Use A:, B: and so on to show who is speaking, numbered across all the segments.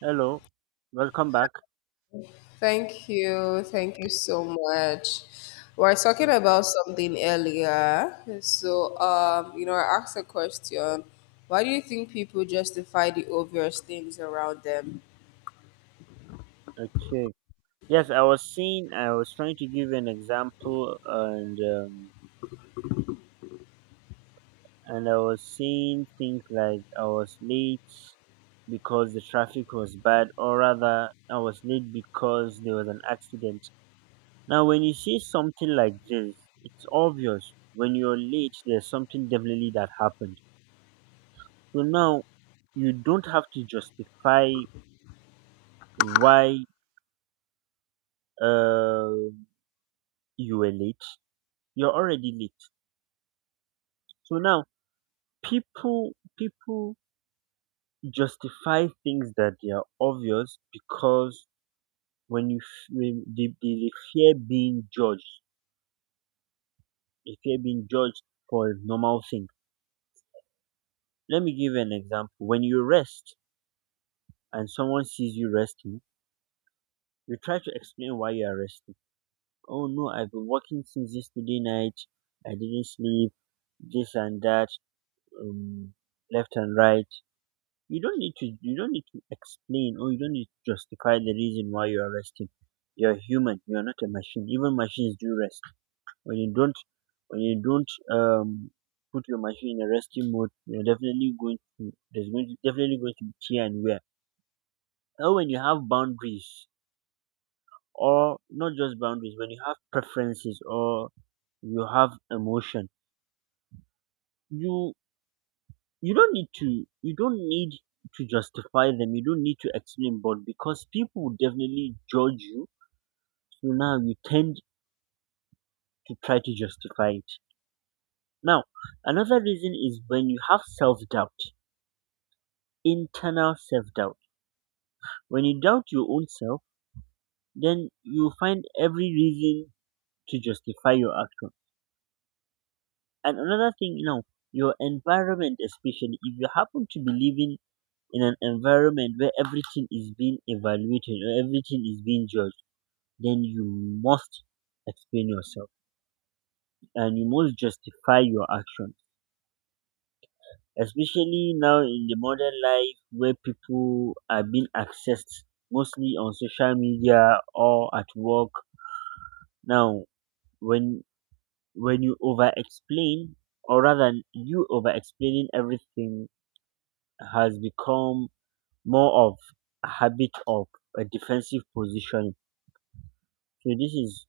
A: Hello, welcome back.
B: Thank you. Thank you so much. We were talking about something earlier. So I asked a question. Why do you think people justify the obvious things around them?
A: Okay. Yes, I was seeing. I was trying to give an example, and I was seeing things like I was late because the traffic was bad, or rather, I was late because there was an accident. Now, when you see something like this, it's obvious when you're late, there's something definitely that happened. So now you don't have to justify why uh, you were late. You're already late. So now people people justify things that they are obvious because when they fear being judged, they fear being judged for a normal thing. Let me give you an example. When you rest and someone sees you resting, you try to explain why you are resting. Oh no, I've been working since yesterday night. I didn't sleep. This and that, um, left and right. You don't need to explain or you don't need to justify the reason why you're resting. You're human, you're not a machine. Even machines do rest. When you don't when you don't um put your machine in a resting mode, you're definitely going to there's going to definitely going to be tear and wear. Or when you have boundaries, or not just boundaries, when you have preferences or you have emotion, you you don't need to you don't need to justify them. You don't need to explain, but because people would definitely judge you, so now you tend to try to justify it. Now, another reason is when you have self-doubt, internal self-doubt. When you doubt your own self, then you find every reason to justify your action. And another thing, you know, your environment, especially if you happen to be living in an environment where everything is being evaluated or everything is being judged, then you must explain yourself, and you must justify your action. Especially now in the modern life where people are being accessed mostly on social media or at work. Now, when when you over explain, or rather, you over explaining everything has become more of a habit of a defensive position. So this is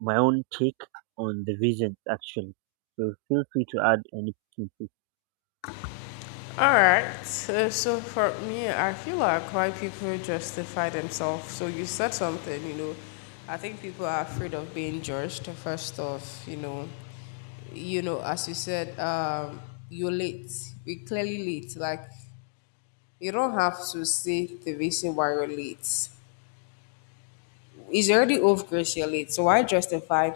A: my own take on the vision actually. So feel free to add anything, to.
B: All right. So for me, I feel like why people justify themselves. So you said something. I think people are afraid of being judged. First off, you know, as you said, you're late. We're clearly late. Like, you don't have to say the reason why you're late. It's already off, you're late. So why justify?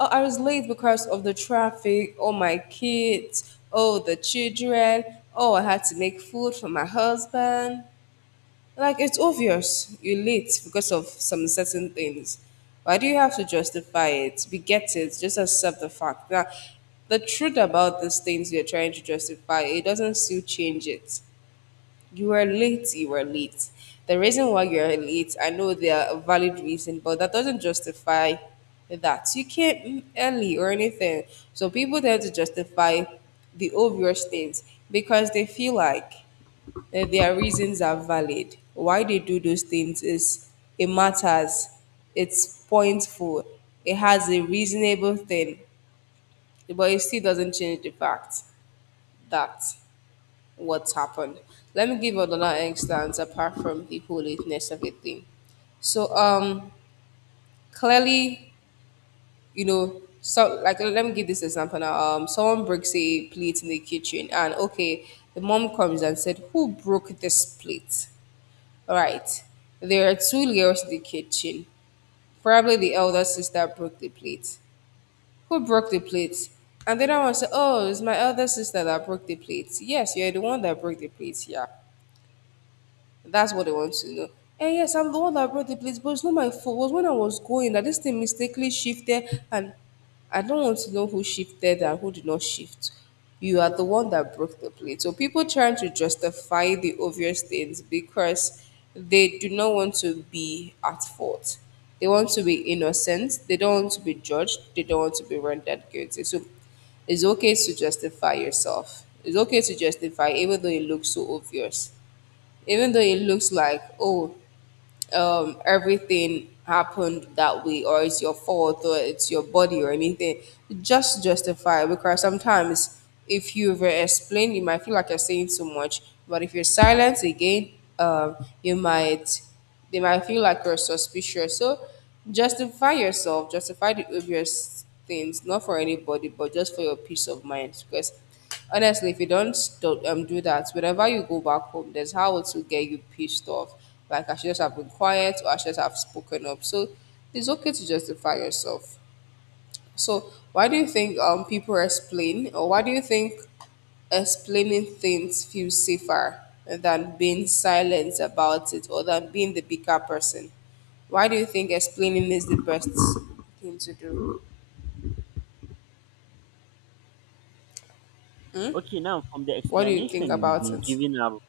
B: Oh, I was late because of the traffic. Oh, my kids. Oh, the children. Oh, I had to make food for my husband. Like, it's obvious you're late because of some certain things. Why do you have to justify it? We get it. Just accept the fact that the truth about these things you're trying to justify, it doesn't still change it. You were late, you were late. The reason why you're late, I know there are valid reasons, but that doesn't justify that. You came early or anything. So people tend to justify the obvious things because they feel like that their reasons are valid. Why they do those things is it matters, it's pointful, it has a reasonable thing, but it still doesn't change the fact that what's happened. Let me give another instance apart from the politeness of everything. So um clearly, so let me give this example now. Someone breaks a plate in the kitchen and okay, the mom comes and said, "Who broke this plate?" All right. There are two girls in the kitchen. Probably the elder sister broke the plate. Who broke the plate? And the other one said, "Oh, it's my elder sister that broke the plate." Yes, you're the one that broke the plate, yeah. That's what they want to know. And yes, I'm the one that brought the plates, but it's not my fault. It was when I was going that this thing mistakenly shifted, and I don't want to know who shifted and who did not shift. You are the one that broke the plate. So people trying to justify the obvious things because they do not want to be at fault. They want to be innocent. They don't want to be judged. They don't want to be rendered guilty. So it's okay to justify yourself. It's okay to justify even though it looks so obvious, even though it looks like, oh, everything happened that way, or it's your fault or it's your body or anything. Just justify it because sometimes if you explain you might feel like you're saying too much, but if you're silent again, um, you might, they might feel like you're suspicious. So justify yourself, justify the obvious things, not for anybody but just for your peace of mind. Because honestly, if you don't do that, whenever you go back home, there's how it will get you pissed off. Like, I should just have been quiet or I should just have spoken up. So, it's okay to justify yourself. So, why do you think people explain, or why do you think explaining things feels safer than being silent about it or than being the bigger person? Why do you think explaining is the best thing to do?
A: Okay, now
B: What do you think about it?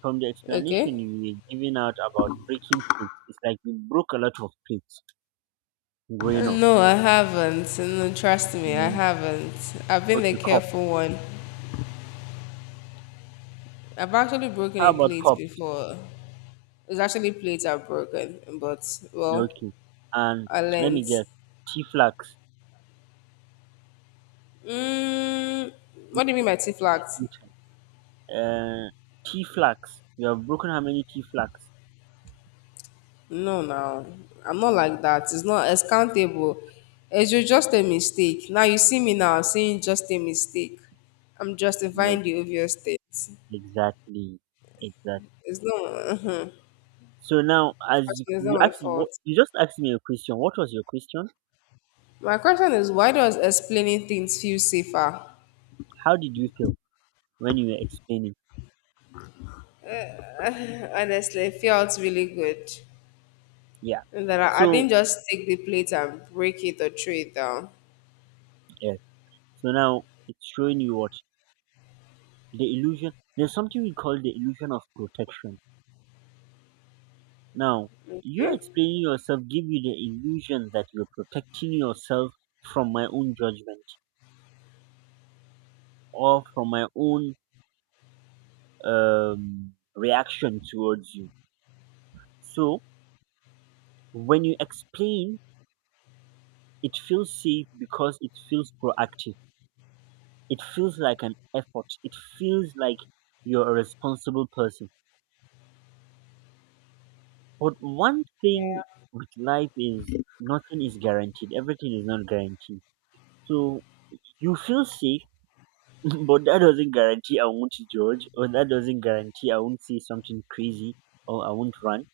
A: from the explanation
B: Okay.
A: you were giving out about breaking plates, it's like you broke a lot of plates growing up.
B: No, I haven't. No, trust me, I
A: Mm,
B: haven't. I've been the
A: okay, cups.
B: careful one. I've actually broken
A: How
B: a
A: about
B: plate
A: cups?
B: before. It's actually plates I've broken, but
A: Yeah,
B: well,
A: okay, and
B: I
A: let
B: learned.
A: me guess, tea flags.
B: Mm, what do you mean by tea flagged?
A: Uh, tea flags. You have broken how many tea flags?
B: No, no, I'm not like that. It's not as countable. It's just a mistake. Now you see me now saying just a mistake. I'm
A: Yes,
B: justifying the obvious things.
A: exactly, exactly.
B: It's not.
A: So now, as
B: Trust
A: you,
B: me, it's not
A: you
B: my
A: asked me,
B: fault.
A: what you just asked me a question. What was your question?
B: My question is, why does explaining things feel safer?
A: How did you feel when you were explaining?
B: Honestly, it felt really good.
A: Yeah.
B: And that I
A: So
B: didn't just take the plate and break it or throw it down.
A: yeah. So now it's showing you what, the illusion. There's something we call the illusion of protection. Now, you
B: Okay.
A: explaining yourself give you the illusion that you're protecting yourself from my own judgment or from my own reaction towards you. So when you explain, it feels safe because it feels proactive. It feels like an effort. It feels like you're a responsible person. But one
B: Yeah.
A: thing with life is nothing is guaranteed. Everything is not guaranteed. So you feel sick, but that doesn't guarantee I won't judge, or that doesn't guarantee I won't say something crazy, or I won't rant,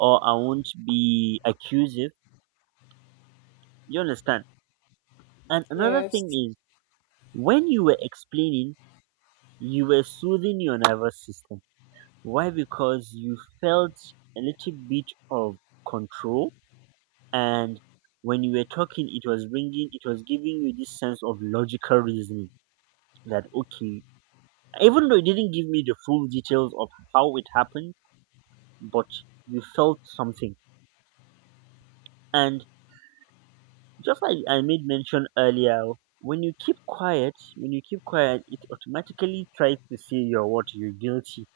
A: or I won't be accusive. You understand? And another thing
B: Yes.
A: is, when you were explaining, you were soothing your nervous system. Why? Because you felt a little bit of control, and when you were talking, it was giving you this sense of logical reasoning that okay, even though it didn't give me the full details of how it happened, but you felt something. And just like I made mention earlier, when you keep quiet, it automatically tries to say you're what, you're guilty,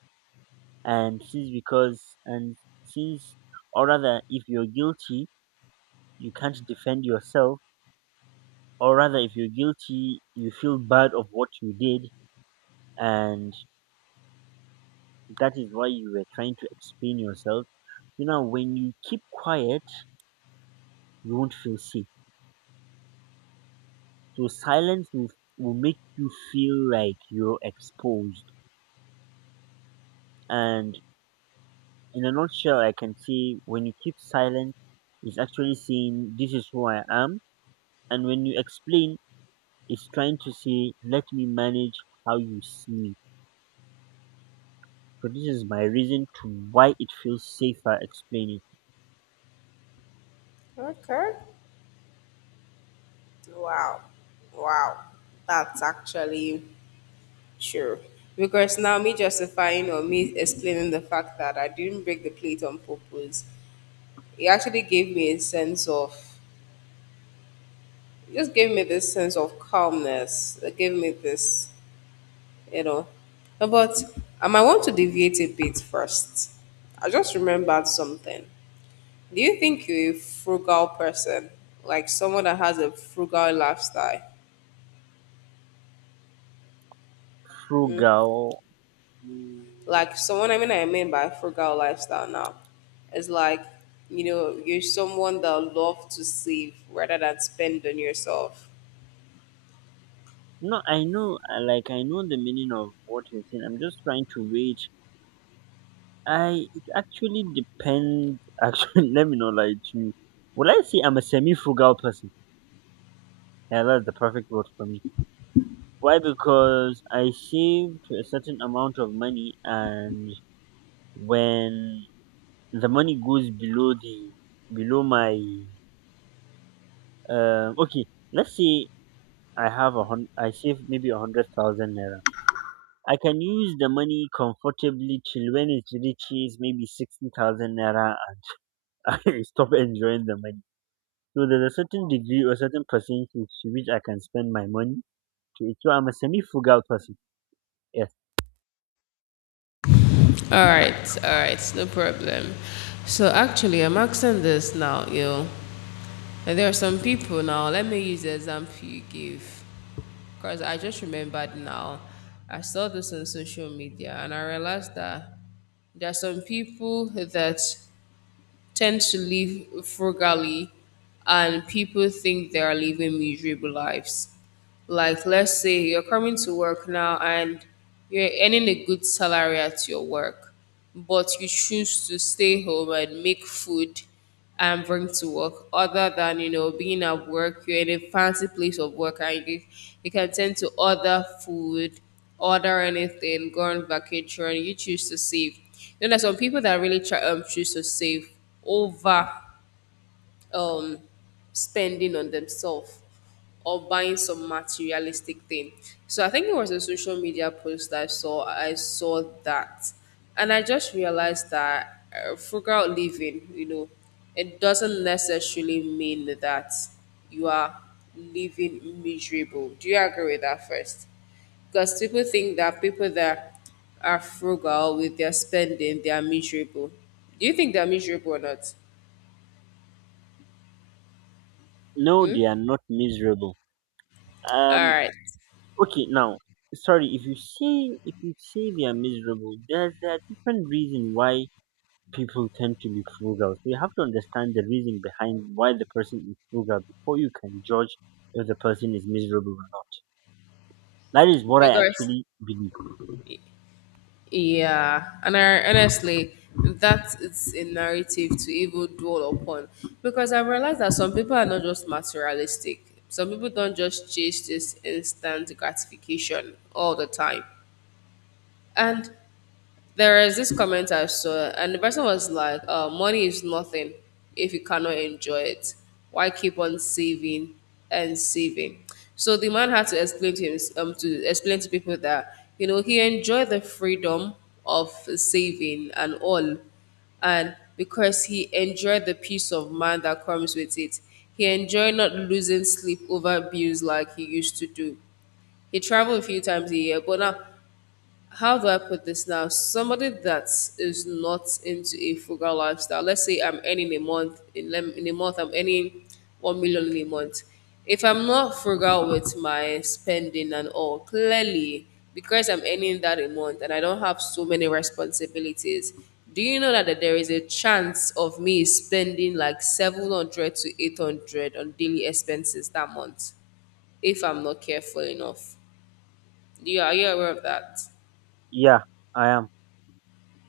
A: and since because and since, or rather, if you're guilty, you can't defend yourself, or rather, if you're guilty, you feel bad of what you did, and that is why you were trying to explain yourself. You know, when you keep quiet, you won't feel safe. So silence will make you feel like you're exposed. And in a nutshell, I can say, when you keep silent, it's actually saying, this is who I am. And when you explain, it's trying to say, let me manage how you see me. So this is my reason to why it feels safer explaining.
B: Okay. Wow. Wow. That's actually true. Because now me justifying or me explaining the fact that I didn't break the plate on purpose, it actually gave me a sense of, it just gave me this sense of calmness. It gave me this you know. But I want to deviate a bit first. I just remembered something. Do you think you're a frugal person, like someone that has a frugal lifestyle?
A: Frugal.
B: Like someone, I mean by frugal lifestyle now, is like, you know, you're someone that love to save rather than spend on yourself.
A: No, I know, like I know the meaning of what you're saying. I'm just trying to wage. I it actually depends. Actually, let me not lie to you. Well, I say I'm a semi-frugal person. Yeah, that's the perfect word for me. Why? Because I save to a certain amount of money, and when the money goes below my okay, let's say I save maybe 100,000 naira. I can use the money comfortably till when it reaches maybe 60,000 naira. I stop enjoying the money. So there's a certain degree or certain percentage to which I can spend my money. To it. So I'm a semi-frugal person. Yes.
B: All right, all right, no problem. So actually, I'm asking this now, you know, and there are some people now. Let me use the example you give. Because I just remembered now, I saw this on social media and I realized that there are some people that tend to live frugally and people think they are living miserable lives. Like, let's say you're coming to work now and you're earning a good salary at your work, but you choose to stay home and make food and bring to work other than, you know, being at work you're in a fancy place of work and you can tend to order food, order anything, go on vacation. You choose to save. Then there's some people that really try choose to save over um spending on themselves or buying some materialistic thing. So I think it was a social media post that I saw. I saw that, and I just realized that frugal living, you know, it doesn't necessarily mean that you are living miserable. Do you agree with that first? Because people think that people that are frugal with their spending, they are miserable. Do you think they're miserable or not?
A: No, they are not miserable.
B: All
A: Um.
B: right,
A: Okay. Now, sorry. If you say they are miserable, there are different reason why people tend to be frugal. So you have to understand the reason behind why the person is frugal before you can judge if the person is miserable or not. That is what I
B: because
A: actually believe.
B: yeah, and I, honestly, that is a narrative to even dwell upon because I realized that some people are not just materialistic. Some people don't just chase this instant gratification all the time. And there is this comment I saw, and the person was like, "Money is nothing if you cannot enjoy it. Why keep on saving and saving?" So the man had to explain to him, to explain to people that, you know, he enjoyed the freedom of saving and all, and because he enjoyed the peace of mind that comes with it, he enjoyed not losing sleep over bills like he used to do. He traveled a few times a year, but now how do I put this now? Somebody that is not into a frugal lifestyle. Let's say I'm earning a month in a month I'm earning 1,000,000 in a month. If I'm not frugal with my spending and all, clearly because I'm earning that a month and I don't have so many responsibilities. Do you know that there is a chance of me spending like 700 to 800 on daily expenses that month if I'm not careful enough? Do you Are you aware of that?
A: Yeah, I am.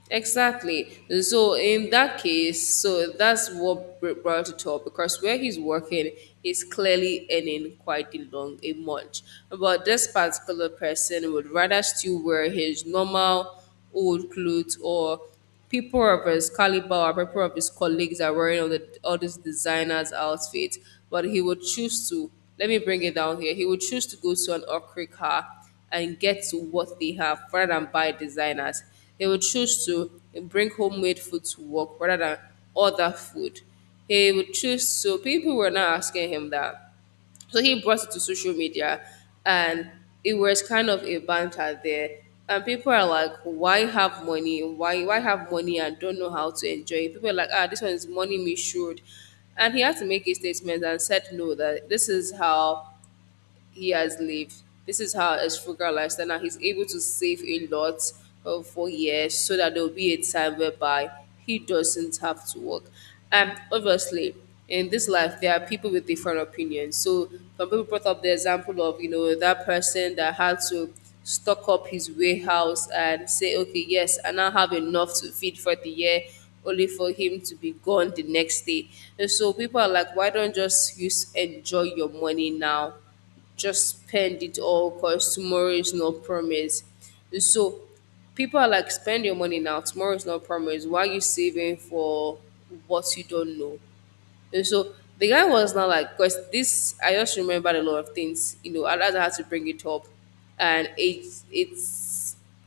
B: Exactly. So in that case, so that's what brought it up because where he's working, he's clearly earning quite a long a month. But this particular person would rather still wear his normal old clothes, or people of his caliber or people of his colleagues are wearing all, all these designers outfits, but he would choose to, let me bring it down here, he would choose to go to an ocre car and get to what they have rather than buy designers. He would choose to bring homemade food to work rather than other food. He would choose, so people were not asking him that, so he brought it to social media, and it was kind of a banter there. And people are like, why have money? Why have money and don't know how to enjoy it? People are like, ah, this one is money me should. And he had to make a statement and said, no, that this is how he has lived. This is how his frugal lifestyle. Now he's able to save a lot for years so that there will be a time whereby he doesn't have to work. And obviously, in this life, there are people with different opinions. So some people brought up the example of, you know, that person that had to stock up his warehouse and say, okay, yes, I now have enough to feed for the year, only for him to be gone the next day. And so people are like, why don't just use enjoy your money now? Just spend it all because tomorrow is not promised. So people are like, spend your money now, tomorrow is not promised. Why are you saving for what you don't know? And so the guy was not like, because this, I just remembered a lot of things, you know, and I had to bring it up. And it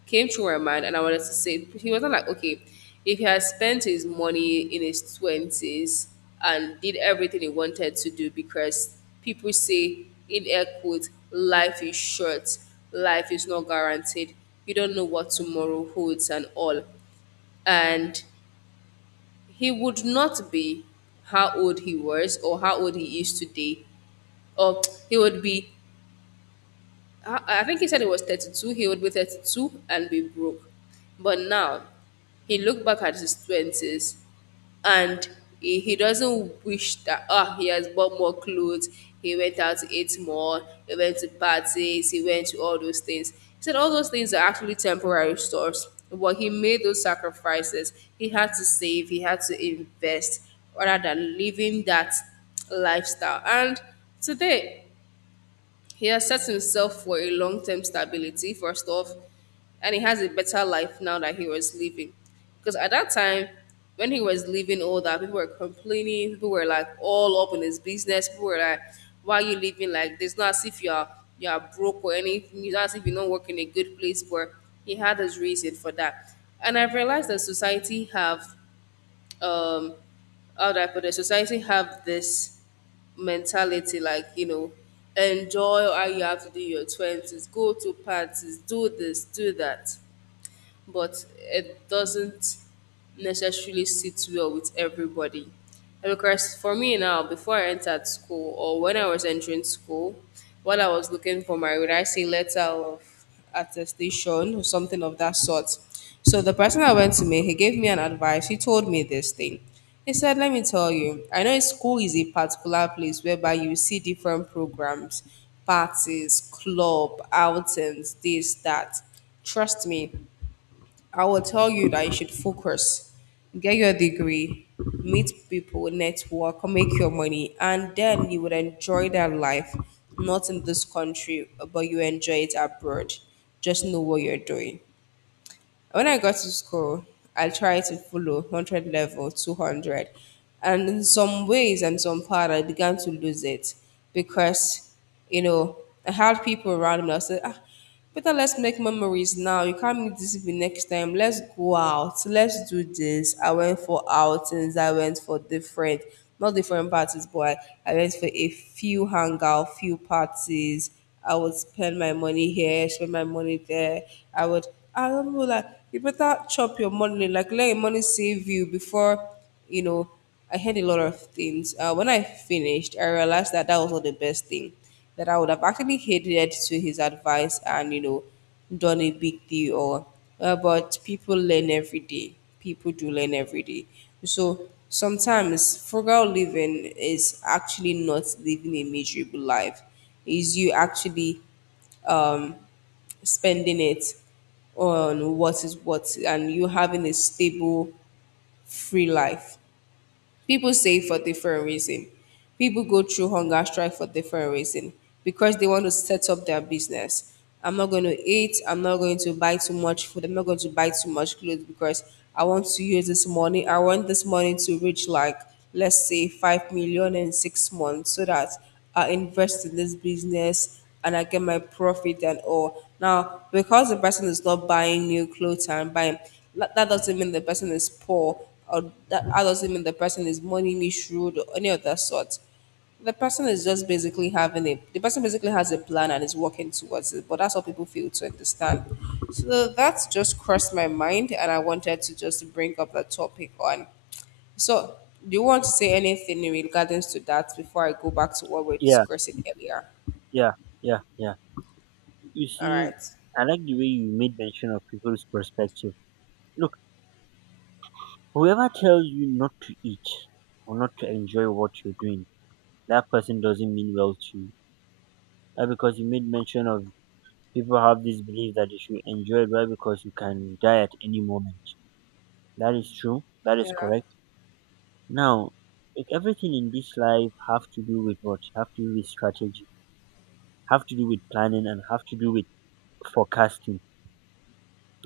B: came through my mind, and I wanted to say, he was not like, okay, if he had spent his money in his 20s and did everything he wanted to do, because people say, in air quotes, life is short, life is not guaranteed, you don't know what tomorrow holds, and all. And he would not be how old he was or how old he is today. Or he would be I think he said it was 32. He would be 32 and be broke. But now, he looked back at his 20s and he doesn't wish that, he has bought more clothes. He went out to eat more. He went to parties. He went to all those things. He said all those things are actually temporary stores. But he made those sacrifices. He had to save. He had to invest rather than living that lifestyle. And today, he has set himself for a long term stability, first off, and he has a better life now that he was living. Because at that time, when he was leaving all that, people were complaining, people were like all up in his business, people were like, why are you living like this? Not as if you're broke or anything, it's not as if you don't work in a good place, but he had his reason for that. And I've realized that society have um how do I put it? Society have this mentality like, you know, enjoy how you have to do in your twenties, go to parties, do this, do that, but it doesn't necessarily sit well with everybody. And because for me now, before I entered school or when I was entering school, what I was looking for my would I say letter of attestation or something of that sort. So the person I went to me, he gave me an advice. He told me this thing. He said, let me tell you, I know school is a particular place whereby you see different programs, parties, club, outings, this, that. Trust me, I will tell you that you should focus, get your degree, meet people, network, make your money, and then you would enjoy that life, not in this country, but you enjoy it abroad. Just know what you're doing. When I got to school, I tried to follow 100 level, 200. And in some ways and some part, I began to lose it because, you know, I had people around me I said, ah, better let's make memories now. You can't meet this people next time. Let's go out. Let's do this. I went for outings. I went for different, not different parties, but I went for a few hangout, few parties. I would spend my money here, spend my money there. I would I don't know, like you better chop your money, like let your money save you before, you know. I heard a lot of things. When I finished, I realized that that was not the best thing. That I would have actually heeded to his advice and you know, done a big deal. Or, but people learn every day. People do learn every day. So sometimes frugal living is actually not living a miserable life. Is you actually um, spending it on what is what and you having a stable, free life. People save for different reason. People go through hunger strike for different reason because they want to set up their business. I'm not going to eat. I'm not going to buy too much food. I'm not going to buy too much clothes because I want to use this money. I want this money to reach like, let's say, 5 million in 6 months so that I invest in this business and I get my profit and all. Now, because the person is not buying new clothes and buying, that doesn't mean the person is poor or that doesn't mean the person is money misruled or any of that sort. The person is just basically having a, the person basically has a plan and is working towards it, but that's what people fail to understand. So that's just crossed my mind and I wanted to just bring up the topic on. So, do you want to say anything in regards to that before I go back to what we are
A: Yeah,
B: discussing earlier?
A: yeah, yeah, yeah. You
B: All
A: see,
B: right.
A: I like the way you made mention of people's perspective. Look, whoever tells you not to eat or not to enjoy what you're doing, that person doesn't mean well to you. That, because you made mention of, people have this belief that you should enjoy it well because you can die at any moment. That is true. That is
B: Yeah.
A: correct. Now, like everything in this life have to do with what? Have to do with strategy, have to do with planning, and have to do with forecasting.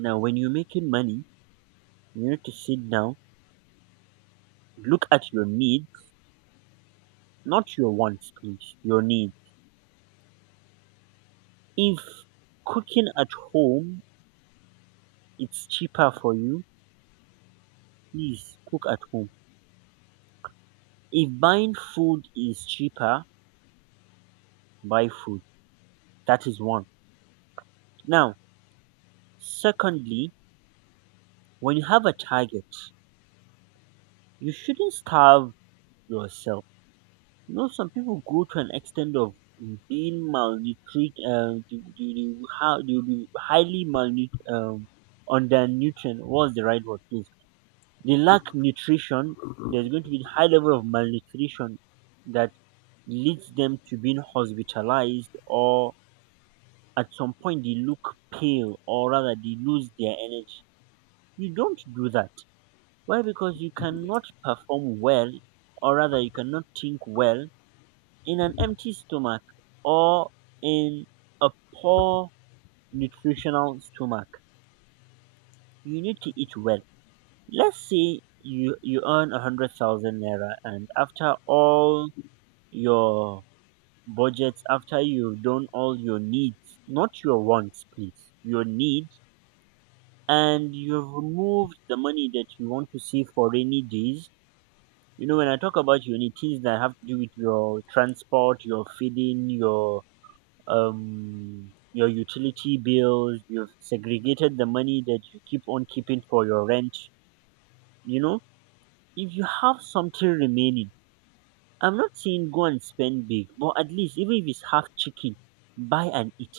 A: Now, when you're making money, you need to sit down, look at your needs, not your wants, please. Your needs. If cooking at home it's cheaper for you, please cook at home. If buying food is cheaper, buy food. That is one. Now, secondly, when you have a target. You shouldn't starve yourself. You know, some people go to an extent of being malnutrit. They will be highly malnut undernutrient. What's the right word, please? They lack nutrition. There's going to be high level of malnutrition that leads them to being hospitalized, or at some point they look pale, or rather they lose their energy. You don't do that. Why? Because you cannot perform well, or rather, you cannot think well in an empty stomach or in a poor nutritional stomach. You need to eat well. Let's say you earn 100,000 naira, and after all your budgets, after you've done all your needs, not your wants, please, your needs, and you've removed the money that you want to save for rainy days. You know, when I talk about your need, things that have to do with your transport, your feeding, your utility bills, you've segregated the money that you keep on keeping for your rent. You know, if you have something remaining, I'm not saying go and spend big, but at least even if it's half chicken, buy and eat.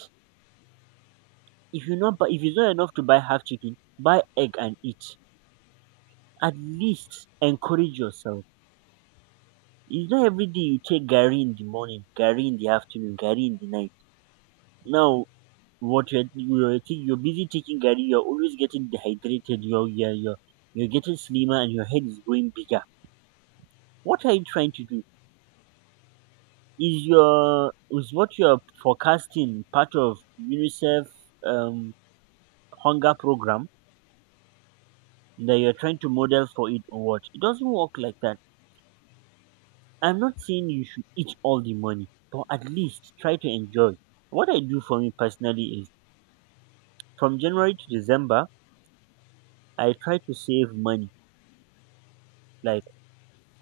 A: If you not buy, if it's not enough to buy half chicken, buy egg and eat. At least encourage yourself. It's not every day you take Gary in the morning, Gary in the afternoon, Gary in the night. Now, what you're busy taking garri, you're always getting dehydrated. You're getting slimmer, and your head is growing bigger. What are you trying to do? Is what you're forecasting part of UNICEF um, hunger program that you're trying to model for it or what? It doesn't work like that. I'm not saying you should eat all the money, but at least try to enjoy. What I do for me personally is from January to December, I try to save money. Like,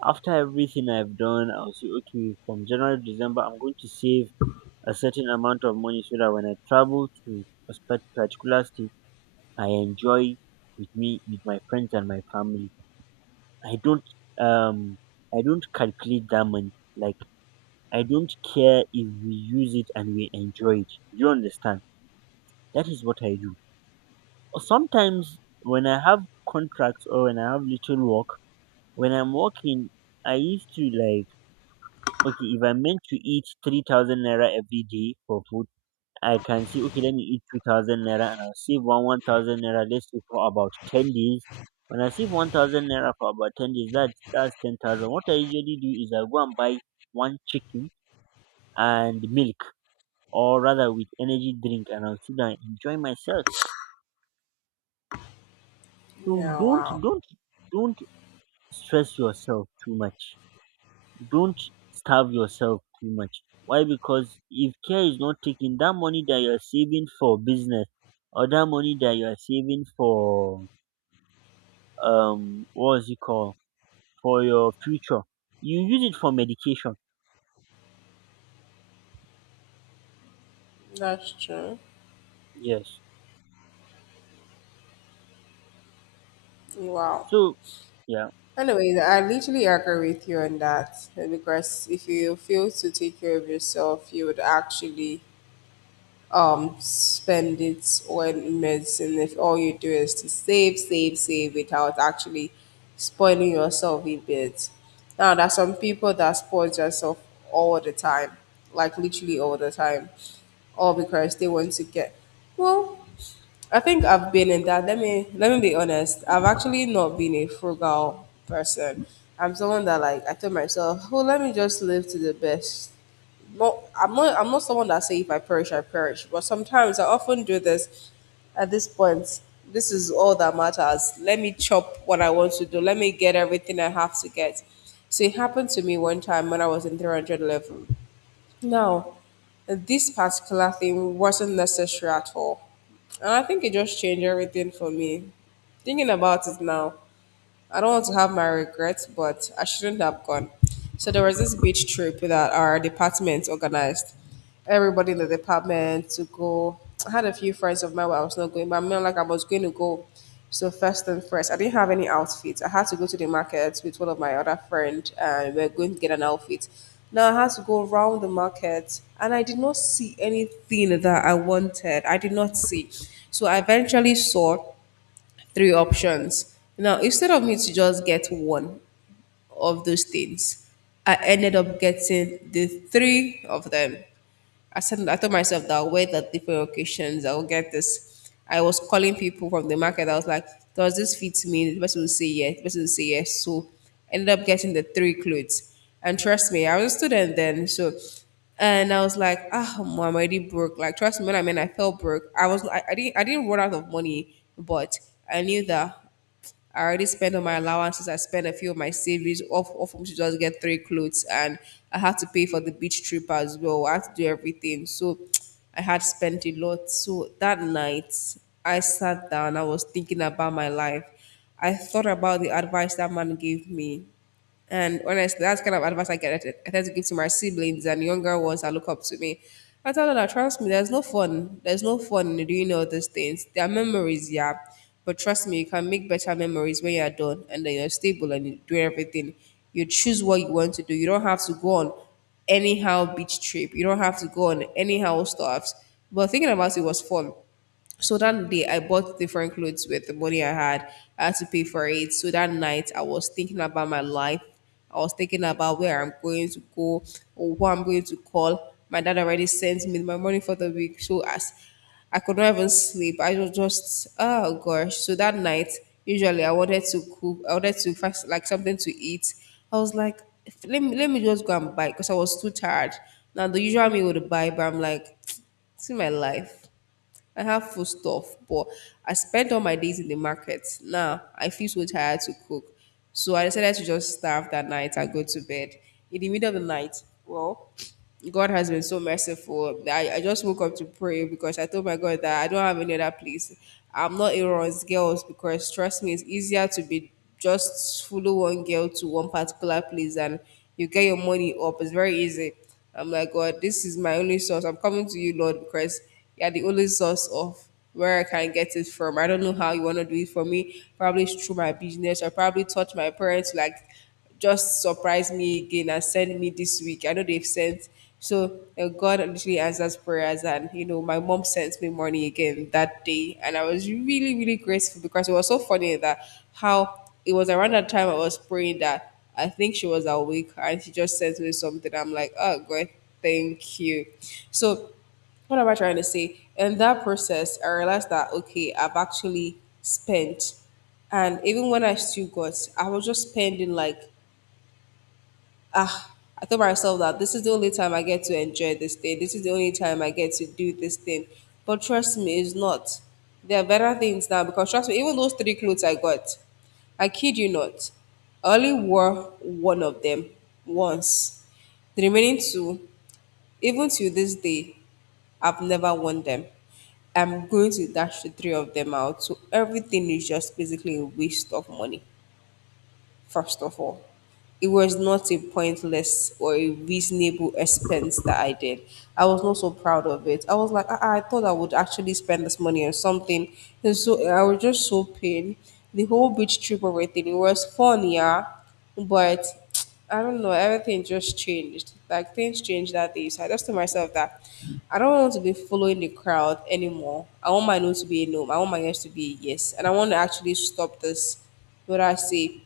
A: after everything I've done, I'll say, okay, from January to December, I'm going to save a certain amount of money so that when I travel to a particular state, I enjoy with me, with my friends and my family. I don't, um, I don't calculate that money. Like, I don't care if we use it and we enjoy it. You understand? That is what I do. Or sometimes when I have contracts or when I have little work, when I'm working, I used to like. Okay, if I'm meant to eat 3,000 naira every day for food, I can say, okay, let me eat 2,000 naira and I'll save one 1,000 naira, let's say for about 10 days. When I save 1,000 naira for about 10 days, that's 10,000. What I usually do is I go and buy one chicken and milk, or rather with energy drink, and I'll sit down and enjoy myself. So
B: Yeah.
A: don't,
B: Wow.
A: don't, don't stress yourself too much. Don't starve yourself too much. Why? Because if care is not taken, that money that you're saving for business or that money that you're saving for what's it called, for your future, you use it for medication.
B: That's true.
A: Yes.
B: Wow.
A: So yeah,
B: Anyway, I literally agree with you on that, because if you fail to take care of yourself, you would actually spend it on medicine if all you do is to save save save without actually spoiling yourself a bit. Now there's some people that spoil themselves all the time, like literally all the time, all because they want to get well. I think I've been in that. Let me be honest, I've actually not been a frugal person. I'm someone that, like I told myself, well let me just live to the best, but I'm not someone that say if I perish, I perish. But sometimes I often do this at this point. This is all that matters. Let me chop what I want to do. Let me get everything I have to get. So it happened to me one time when I was in 300 level. Now, this particular thing wasn't necessary at all. And I think it just changed everything for me. Thinking about it now, I don't want to have my regrets, but I shouldn't have gone. So there was this beach trip that our department organized. Everybody in the department to go. I had a few friends of mine where I was not going, but I mean, like I was going to go. So first and first, I didn't have any outfits. I had to go to the market with one of my other friend, and we are going to get an outfit. Now I had to go around the market, and I did not see anything that I wanted. I did not see. So I eventually saw three options. Now, instead of me to just get one of those things, I ended up getting the three of them. I said I told myself that I'll wear it at different occasions, I'll get this. I was calling people from the market. I was like, does this fit me? The person will say yes. The person will say yes. So I ended up getting the three clothes. And trust me, I was a student then. So and I was like, ah, oh, I'm already broke. Like, trust me, when I mean I felt broke, I was I didn't I didn't run out of money, but I knew that I already spent on my allowances. I spent a few of my savings, off to just get three clothes, and I had to pay for the beach trip as well. I had to do everything, so I had spent a lot. So that night, I sat down. I was thinking about my life. I thought about the advice that man gave me. And honestly, that's kind of advice I get. I tend to give to my siblings and younger ones that look up to me. I tell them that trust me, there's no fun. There's no fun in doing all those things. There are memories, yeah, but trust me, you can make better memories when you're done and then you're stable and you do everything. You choose what you want to do. You don't have to go on anyhow beach trip. You don't have to go on anyhow stuffs. But thinking about it was fun. So that day, I bought different clothes with the money I had. I had to pay for it. So that night, I was thinking about my life. I was thinking about where I'm going to go or who I'm going to call. My dad already sent me my money for the week. So as I could not even sleep, I was just, oh gosh. So that night, usually I wanted to cook, I wanted to fast, like something to eat. I was like, "If- let me just go and buy because I was too tired. Now, the usual me would buy, but I'm like, see my life. I have food stuff, but I spent all my days in the market. Now I feel so tired to cook. So I decided to just starve that night and go to bed. In the middle of the night, well, God has been so merciful. I just woke up to pray because I told my God that I don't have any other place. I'm not a Aaron's girls because trust me, it's easier to be just follow one girl to one particular place and you get your money up. It's very easy. I'm like, God, this is my only source. I'm coming to you, Lord, because yeah, the only source of where I can get it from. I don't know how you want to do it for me. Probably it's through my business. I probably taught my parents like just surprise me again and send me this week. I know they've sent. So God literally answers prayers, and my mom sent me money again that day, and I was really grateful because it was so funny that how it was around that time I was praying that I think she was awake and she just sent me something. I'm like, oh God, thank you. So what am I trying to say? In that process, I realized that okay, I've actually spent, and even when I still got, I was just spending like ah. I told myself that this is the only time I get to enjoy this thing. This is the only time I get to do this thing. But trust me, it's not. There are better things now because trust me, even those three clothes I got, I kid you not, I only wore one of them once. The remaining two, even to this day, I've never won them. I'm going to dash the three of them out. So everything is just basically a waste of money, first of all. It was not a pointless or a reasonable expense that I did. I was not so proud of it. I was like, "Ah, ah, I thought I would actually spend this money on something." And so I was just so pained. The whole beach trip, everything, it was fun, yeah. But I don't know, everything just changed. Like things changed that day. So I just told myself that I don't want to be following the crowd anymore. I want my no to be a no. I want my yes to be a yes. And I want to actually stop this, what I say,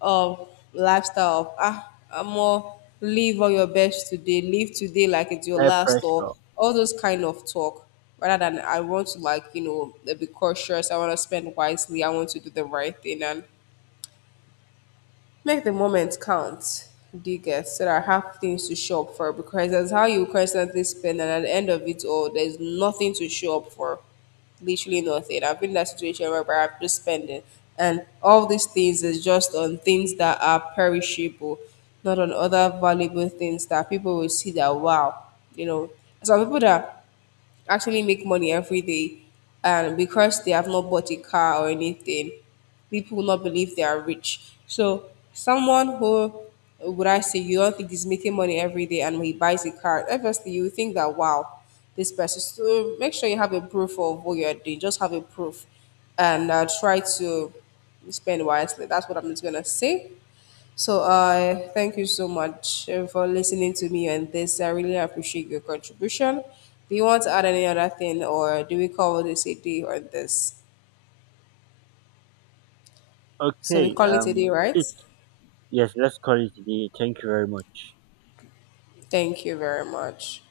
B: of lifestyle of I'm more live all your best today, live today like it's your
A: peer
B: last, or
A: pressure.
B: all those kind of talk. Rather than, I want to like, be cautious, I want to spend wisely, I want to do the right thing and make the moment count, digger, so that I have things to show up for, because that's how you constantly spend and at the end of it all there's nothing to show up for. Literally nothing. I've been in that situation where I've just spending, and all these things is just on things that are perishable, not on other valuable things that people will see that wow, you know. Some people that actually make money every day. And because they have not bought a car or anything, people will not believe they are rich. So someone who, would I say, you don't think is making money every day and he buys a car, obviously you think that wow, this person. So make sure you have a proof of what you're doing. Just have a proof, and try to spend wisely. That's what I'm just gonna say. So I thank you so much, for listening to me on this. I really appreciate your contribution. Do you want to add any other thing or do we call this a day on this? So we
A: Okay.
B: call it a day, right?
A: Yes. Let's call it today. Thank you very much.
B: Thank you very much.